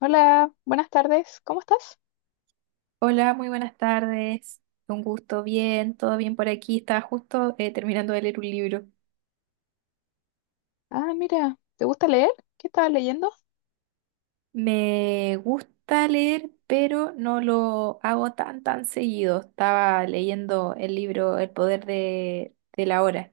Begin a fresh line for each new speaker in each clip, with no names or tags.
Hola, buenas tardes, ¿cómo estás?
Hola, muy buenas tardes. Un gusto, bien, todo bien por aquí. Estaba justo terminando de leer un libro.
Ah, mira, ¿te gusta leer? ¿Qué estabas leyendo?
Me gusta leer, pero no lo hago tan seguido. Estaba leyendo el libro El poder de la hora,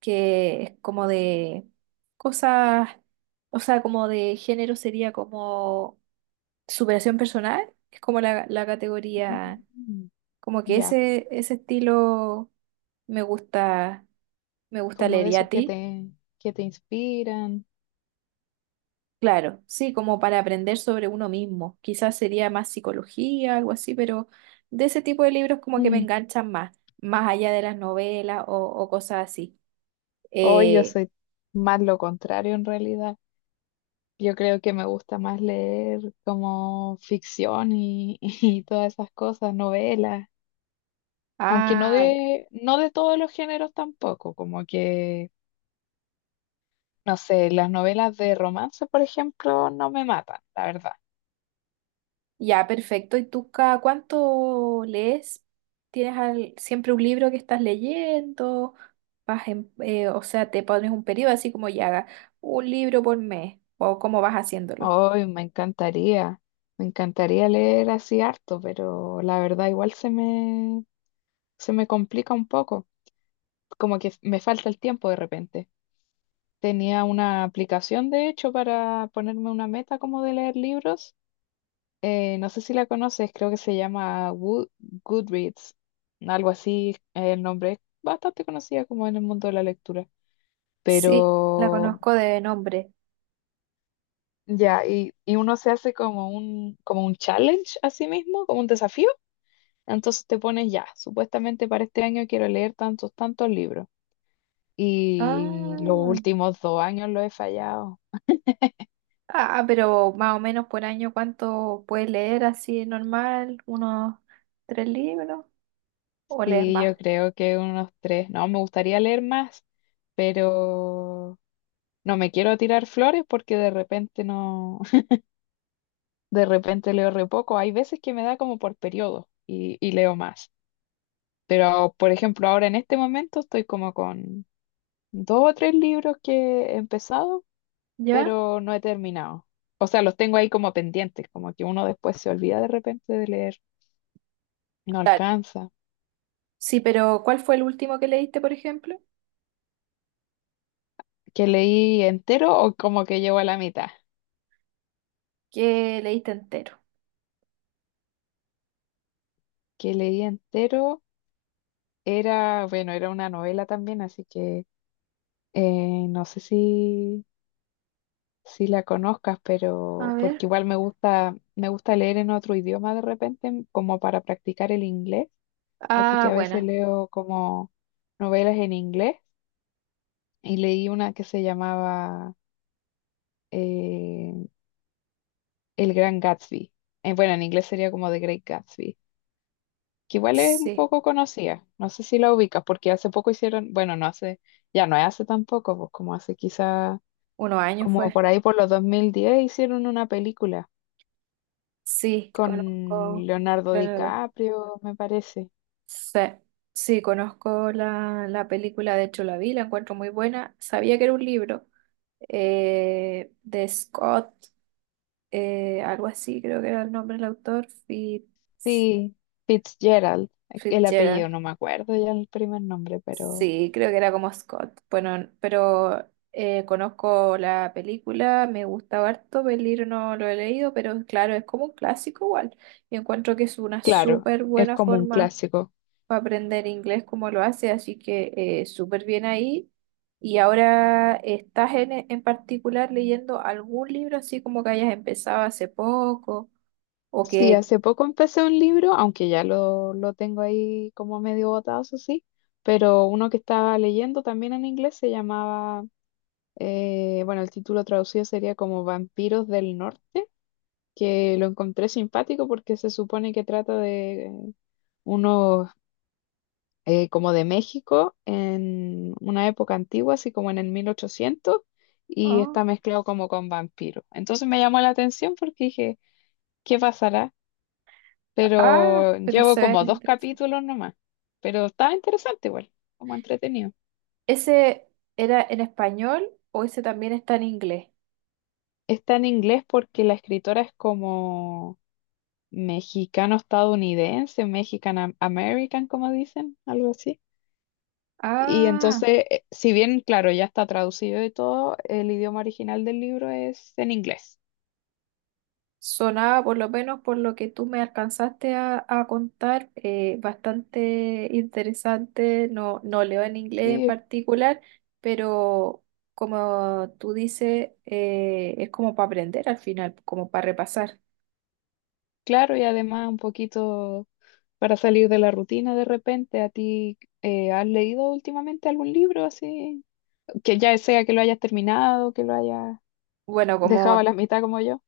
que es como de cosas, o sea, como de género sería como superación personal. Es como la categoría,
Mm,
como que
ya,
ese estilo me gusta, me gusta
como
leer.
de
¿Y a
esos que
ti?
te, que te inspiran.
Claro, sí, como para aprender sobre uno mismo. Quizás sería más psicología, algo así, pero de ese tipo de libros como que me
Mm,
enganchan más, más allá de las novelas o cosas así.
hoy yo
Eh,
soy más lo contrario en realidad. Yo creo que me gusta más leer como ficción y, y todas esas cosas, novelas, aunque no
ya,
de, no de todos los géneros tampoco, como que, no sé, las novelas de romance, por ejemplo, no me matan, la verdad.
ya, perfecto. ¿Y tú cada cuánto lees? ¿Tienes siempre un libro que estás leyendo? O sea, te pones un periodo así como ya haga un libro por mes o cómo vas haciéndolo.
Hoy me encantaría leer así harto, pero la verdad igual se me complica un poco, como que me falta el tiempo de repente. Tenía una aplicación, de hecho, para ponerme una meta como de leer libros. No sé si la conoces, creo que se llama Goodreads, algo así, el nombre es bastante conocida como en el mundo de la lectura,
Sí, la
pero
conozco de nombre.
ya, y uno se hace como un challenge a sí mismo, como un desafío. Entonces te pones ya, supuestamente para este año quiero leer tantos, tantos libros. Y los
Ah.
últimos 2 años lo he fallado.
Ah, pero más o menos por año, ¿cuánto puedes leer así normal? ¿Unos tres libros? ¿O lees
Sí, yo
más?
creo que unos tres. No, me gustaría leer más, pero no me quiero tirar flores porque de repente no, de repente leo re poco. Hay veces que me da como por periodo y leo más. Pero, por ejemplo, ahora en este momento estoy como con dos o tres libros que he empezado
¿Ya?
pero no he terminado. O sea, los tengo ahí como pendientes, como que uno después se olvida de repente de leer, no
Claro.
alcanza.
Sí, pero ¿cuál fue el último que leíste, por ejemplo?
Que leí entero o como que llevo a la mitad.
Que leíste entero.
Que leí entero era, bueno, era una novela también, así que no sé si la conozcas,
A
pero
ver.
porque igual me gusta leer en otro idioma de repente, como para practicar el inglés. Así que
Ah,
a veces
buena.
leo como novelas en inglés y leí una que se llamaba eh, El Gran Gatsby. Bueno, en inglés sería como The Great Gatsby, que igual es un
Sí.
poco conocida. No sé si la ubicas, porque hace poco hicieron, bueno, no hace, ya no es hace tampoco, pues como hace quizá,
Unos años
como
fue.
por ahí por los 2010 hicieron una película
Sí,
con
conozco.
Leonardo
Leonardo.
DiCaprio, me parece.
Sí. Sí, conozco la película, de hecho la vi, la encuentro muy buena. Sabía que era un libro de Scott, algo así, creo que era el nombre del autor,
Sí, Fitzgerald, el apellido,
Fitzgerald.
no me acuerdo ya el primer nombre, pero
Sí, creo que era como Scott. Bueno, pero conozco la película, me gusta harto, el libro no lo he leído, pero claro, es como un clásico igual. Y encuentro que es una
claro,
súper
es
buena
como un
forma
clásico.
para aprender inglés como lo hace, así que súper bien ahí. Y ahora, ¿estás en particular leyendo algún libro así como que hayas empezado hace poco o
Sí,
que...
hace poco empecé un libro, aunque ya lo tengo ahí como medio botado, eso sí, pero uno que estaba leyendo también en inglés se llamaba, bueno, el título traducido sería como Vampiros del Norte, que lo encontré simpático porque se supone que trata de unos como de México en una época antigua, así como en el 1800, y
¿ah?
está mezclado como con vampiros. Entonces me llamó la atención porque dije, ¿qué pasará?
Ah,
Pero
pero
llevo
se ve
como dos
interesante.
capítulos nomás, pero estaba interesante igual, como entretenido.
¿Ese era en español o ese también está en inglés?
Está en inglés porque la escritora es como mexicano-estadounidense, mexican-american, como dicen, algo así. Y
Ah,
entonces, si bien, claro, ya está traducido y todo, el idioma original del libro es en inglés.
sonaba por lo menos por lo que tú me alcanzaste a contar, bastante interesante. No, no leo en inglés en
Sí, es
particular, pero como tú dices, es como para aprender al final, como para repasar.
claro, y además un poquito para salir de la rutina de repente. ¿A ti has leído últimamente algún libro así? Que ya sea que lo hayas terminado, que lo hayas
Bueno,
dejado a
como
la mitad como yo.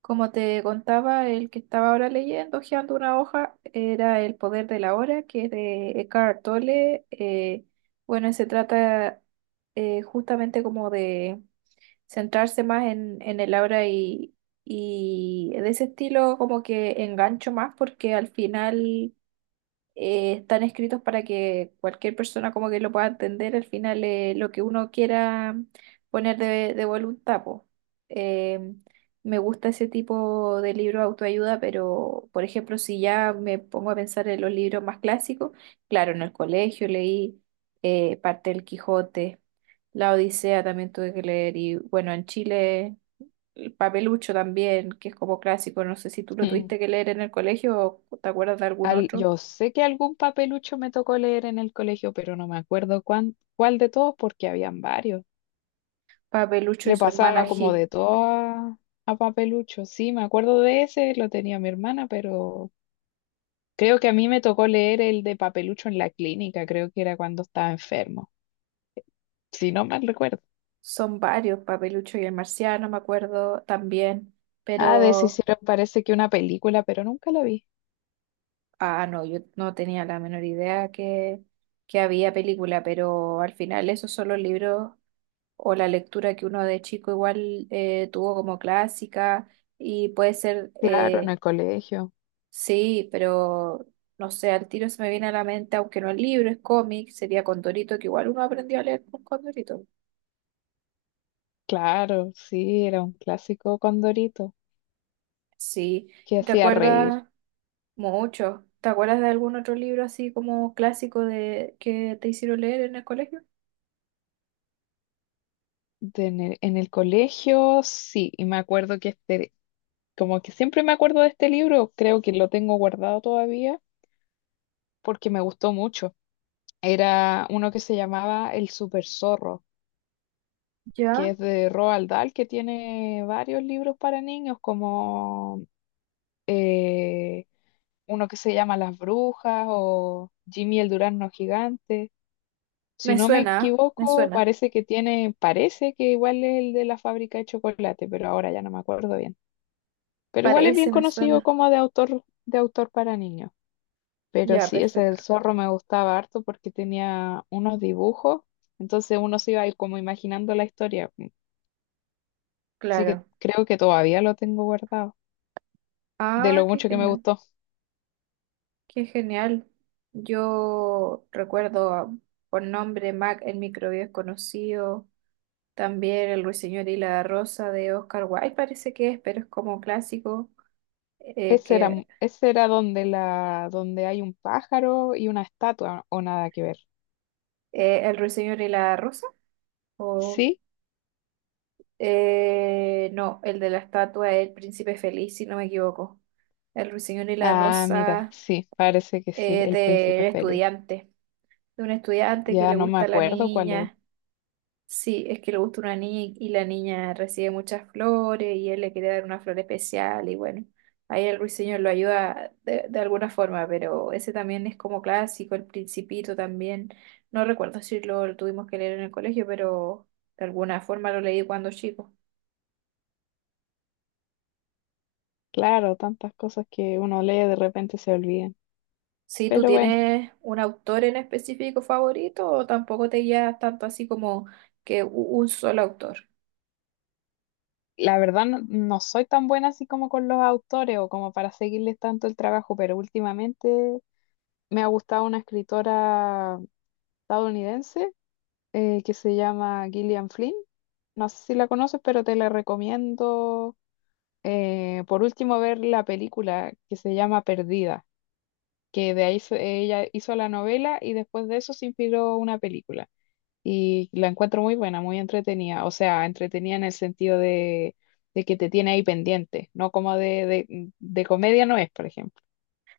Como te contaba, el que estaba ahora leyendo, hojeando una hoja, era El poder de la hora, que es de Eckhart Tolle. Bueno, se trata justamente como de centrarse más en el ahora y de ese estilo como que engancho más porque al final están escritos para que cualquier persona como que lo pueda entender al final lo que uno quiera poner de voluntad, po. Eh, Me gusta ese tipo de libro de autoayuda, pero por ejemplo, si ya me pongo a pensar en los libros más clásicos, claro, en el colegio leí parte del Quijote, La Odisea también tuve que leer y bueno, en Chile... El Papelucho también, que es como clásico, no sé si tú lo
Mm.
tuviste que leer en el colegio o te acuerdas de algún otro.
Yo sé que algún papelucho me tocó leer en el colegio, pero no me acuerdo cuál de todos porque habían varios.
Papelucho y
Le
su hermana
pasaba oh, como
G.
de todo a papelucho. Sí, me acuerdo de ese, lo tenía mi hermana, pero creo que a mí me tocó leer el de papelucho en la clínica, creo que era cuando estaba enfermo, si no mal recuerdo.
Son varios, Papelucho y el marciano, me acuerdo también,
Ah, de ese
pero,
hicieron parece que una película, pero nunca la vi.
ah, no, yo no tenía la menor idea que había película, pero al final esos son los libros o la lectura que uno de chico igual tuvo como clásica y puede ser,
Claro, en el colegio.
sí, pero no sé, al tiro se me viene a la mente, aunque no es libro, es cómic, sería Condorito, que igual uno aprendió a leer con Condorito.
Claro, sí, era un clásico Condorito
Sí,
que
¿y ¿te
hacía reír.
acuerdas? Mucho. ¿Te acuerdas de algún otro libro así como clásico de que te hicieron leer en el colegio?
De en el colegio, sí, y me acuerdo que este, como que siempre me acuerdo de este libro, creo que lo tengo guardado todavía porque me gustó mucho. Era uno que se llamaba El Super Zorro, que
Ya,
es de Roald Dahl, que tiene varios libros para niños, como eh, uno que se llama Las Brujas o Jimmy el Durazno Gigante. Si
me
no me
suena, me
equivoco,
suena.
parece que tiene, parece que igual es el de la fábrica de chocolate, pero ahora ya no me acuerdo bien. Pero igual es bien
Parece, me
conocido
suena.
como de autor para niños. Pero
Ya,
sí, ese
perfecto.
del zorro me gustaba harto porque tenía unos dibujos, entonces uno se iba ahí como imaginando la historia. Así que
Claro.
creo que todavía lo tengo guardado, de
Ah,
lo
qué
mucho que me
genial,
gustó.
qué genial. Yo recuerdo por nombre Mac, el microbio es conocido. También El Ruiseñor y la Rosa de Oscar Wilde parece que es, pero es como clásico.
Ese era,
Que
m- ese era donde la, donde hay un pájaro y una estatua, o nada que ver.
El Ruiseñor y la Rosa. O.
Sí.
No, el de la estatua es el príncipe feliz, si no me equivoco. El ruiseñor y la
Ah, mira,
rosa,
sí, parece que sí, El Príncipe
del
Feliz.
estudiante. De un estudiante que
Ya
le
no me
gusta a la
acuerdo cuál es.
niña. Sí, es que le gusta una niña y la niña recibe muchas flores y él le quiere dar una flor especial y bueno, ahí el ruiseñor lo ayuda de alguna forma, pero ese también es como clásico, el principito también. No recuerdo si lo tuvimos que leer en el colegio, pero de alguna forma lo leí cuando chico.
Claro, tantas cosas que uno lee de repente se olvidan.
Si tú
Pero bueno,
tienes un autor en específico favorito o tampoco te guías tanto así como que u- un solo autor.
la verdad no, no soy tan buena así como con los autores o como para seguirles tanto el trabajo, pero últimamente me ha gustado una escritora estadounidense que se llama Gillian Flynn. No sé si la conoces, pero te la recomiendo, por último ver la película que se llama Perdida. Que de ahí ella hizo la novela y después de eso se inspiró una película. Y la encuentro muy buena, muy entretenida. O sea, entretenida en el sentido de, que te tiene ahí pendiente, no como de comedia no es, por ejemplo.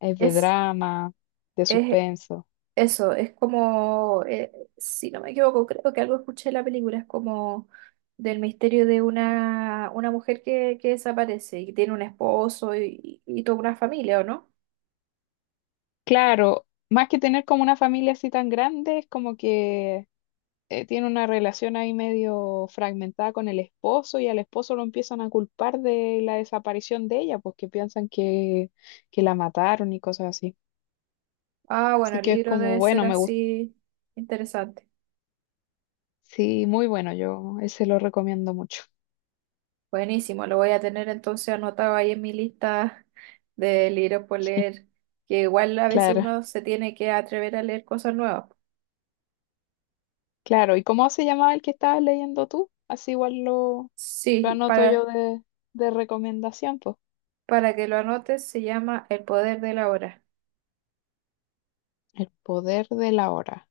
Es de
Es,
drama, de
es
suspenso.
eso, es como, si no me equivoco, creo que algo escuché en la película, es como del misterio de una mujer que desaparece y tiene un esposo y toda una familia, ¿o no?
Claro, más que tener como una familia así tan grande, es como que tiene una relación ahí medio fragmentada con el esposo y al esposo lo empiezan a culpar de la desaparición de ella, porque piensan que la mataron y cosas así.
Ah, bueno,
Así
el
que es
libro
como,
debe ser
bueno, me gusta.
así interesante.
Sí, muy bueno, yo ese lo recomiendo mucho.
Buenísimo, lo voy a tener entonces anotado ahí en mi lista de libros por leer, que igual a veces
Claro,
uno se tiene que atrever a leer cosas nuevas.
claro. ¿Y cómo se llamaba el que estabas leyendo tú? Así igual lo,
Sí,
anoto yo
para,
de recomendación, pues.
para que lo anotes se llama El poder de la hora.
El poder de la hora.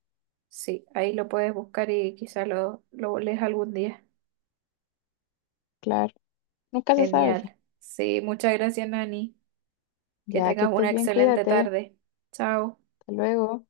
Sí, ahí lo puedes buscar y quizá lo lees algún día.
Claro, nunca se sabe, po.
Genial. Sí, muchas gracias, Nani. Que
Ya que
tengas
estés
una
bien,
excelente
cuídate.
tarde. Chao.
Hasta luego.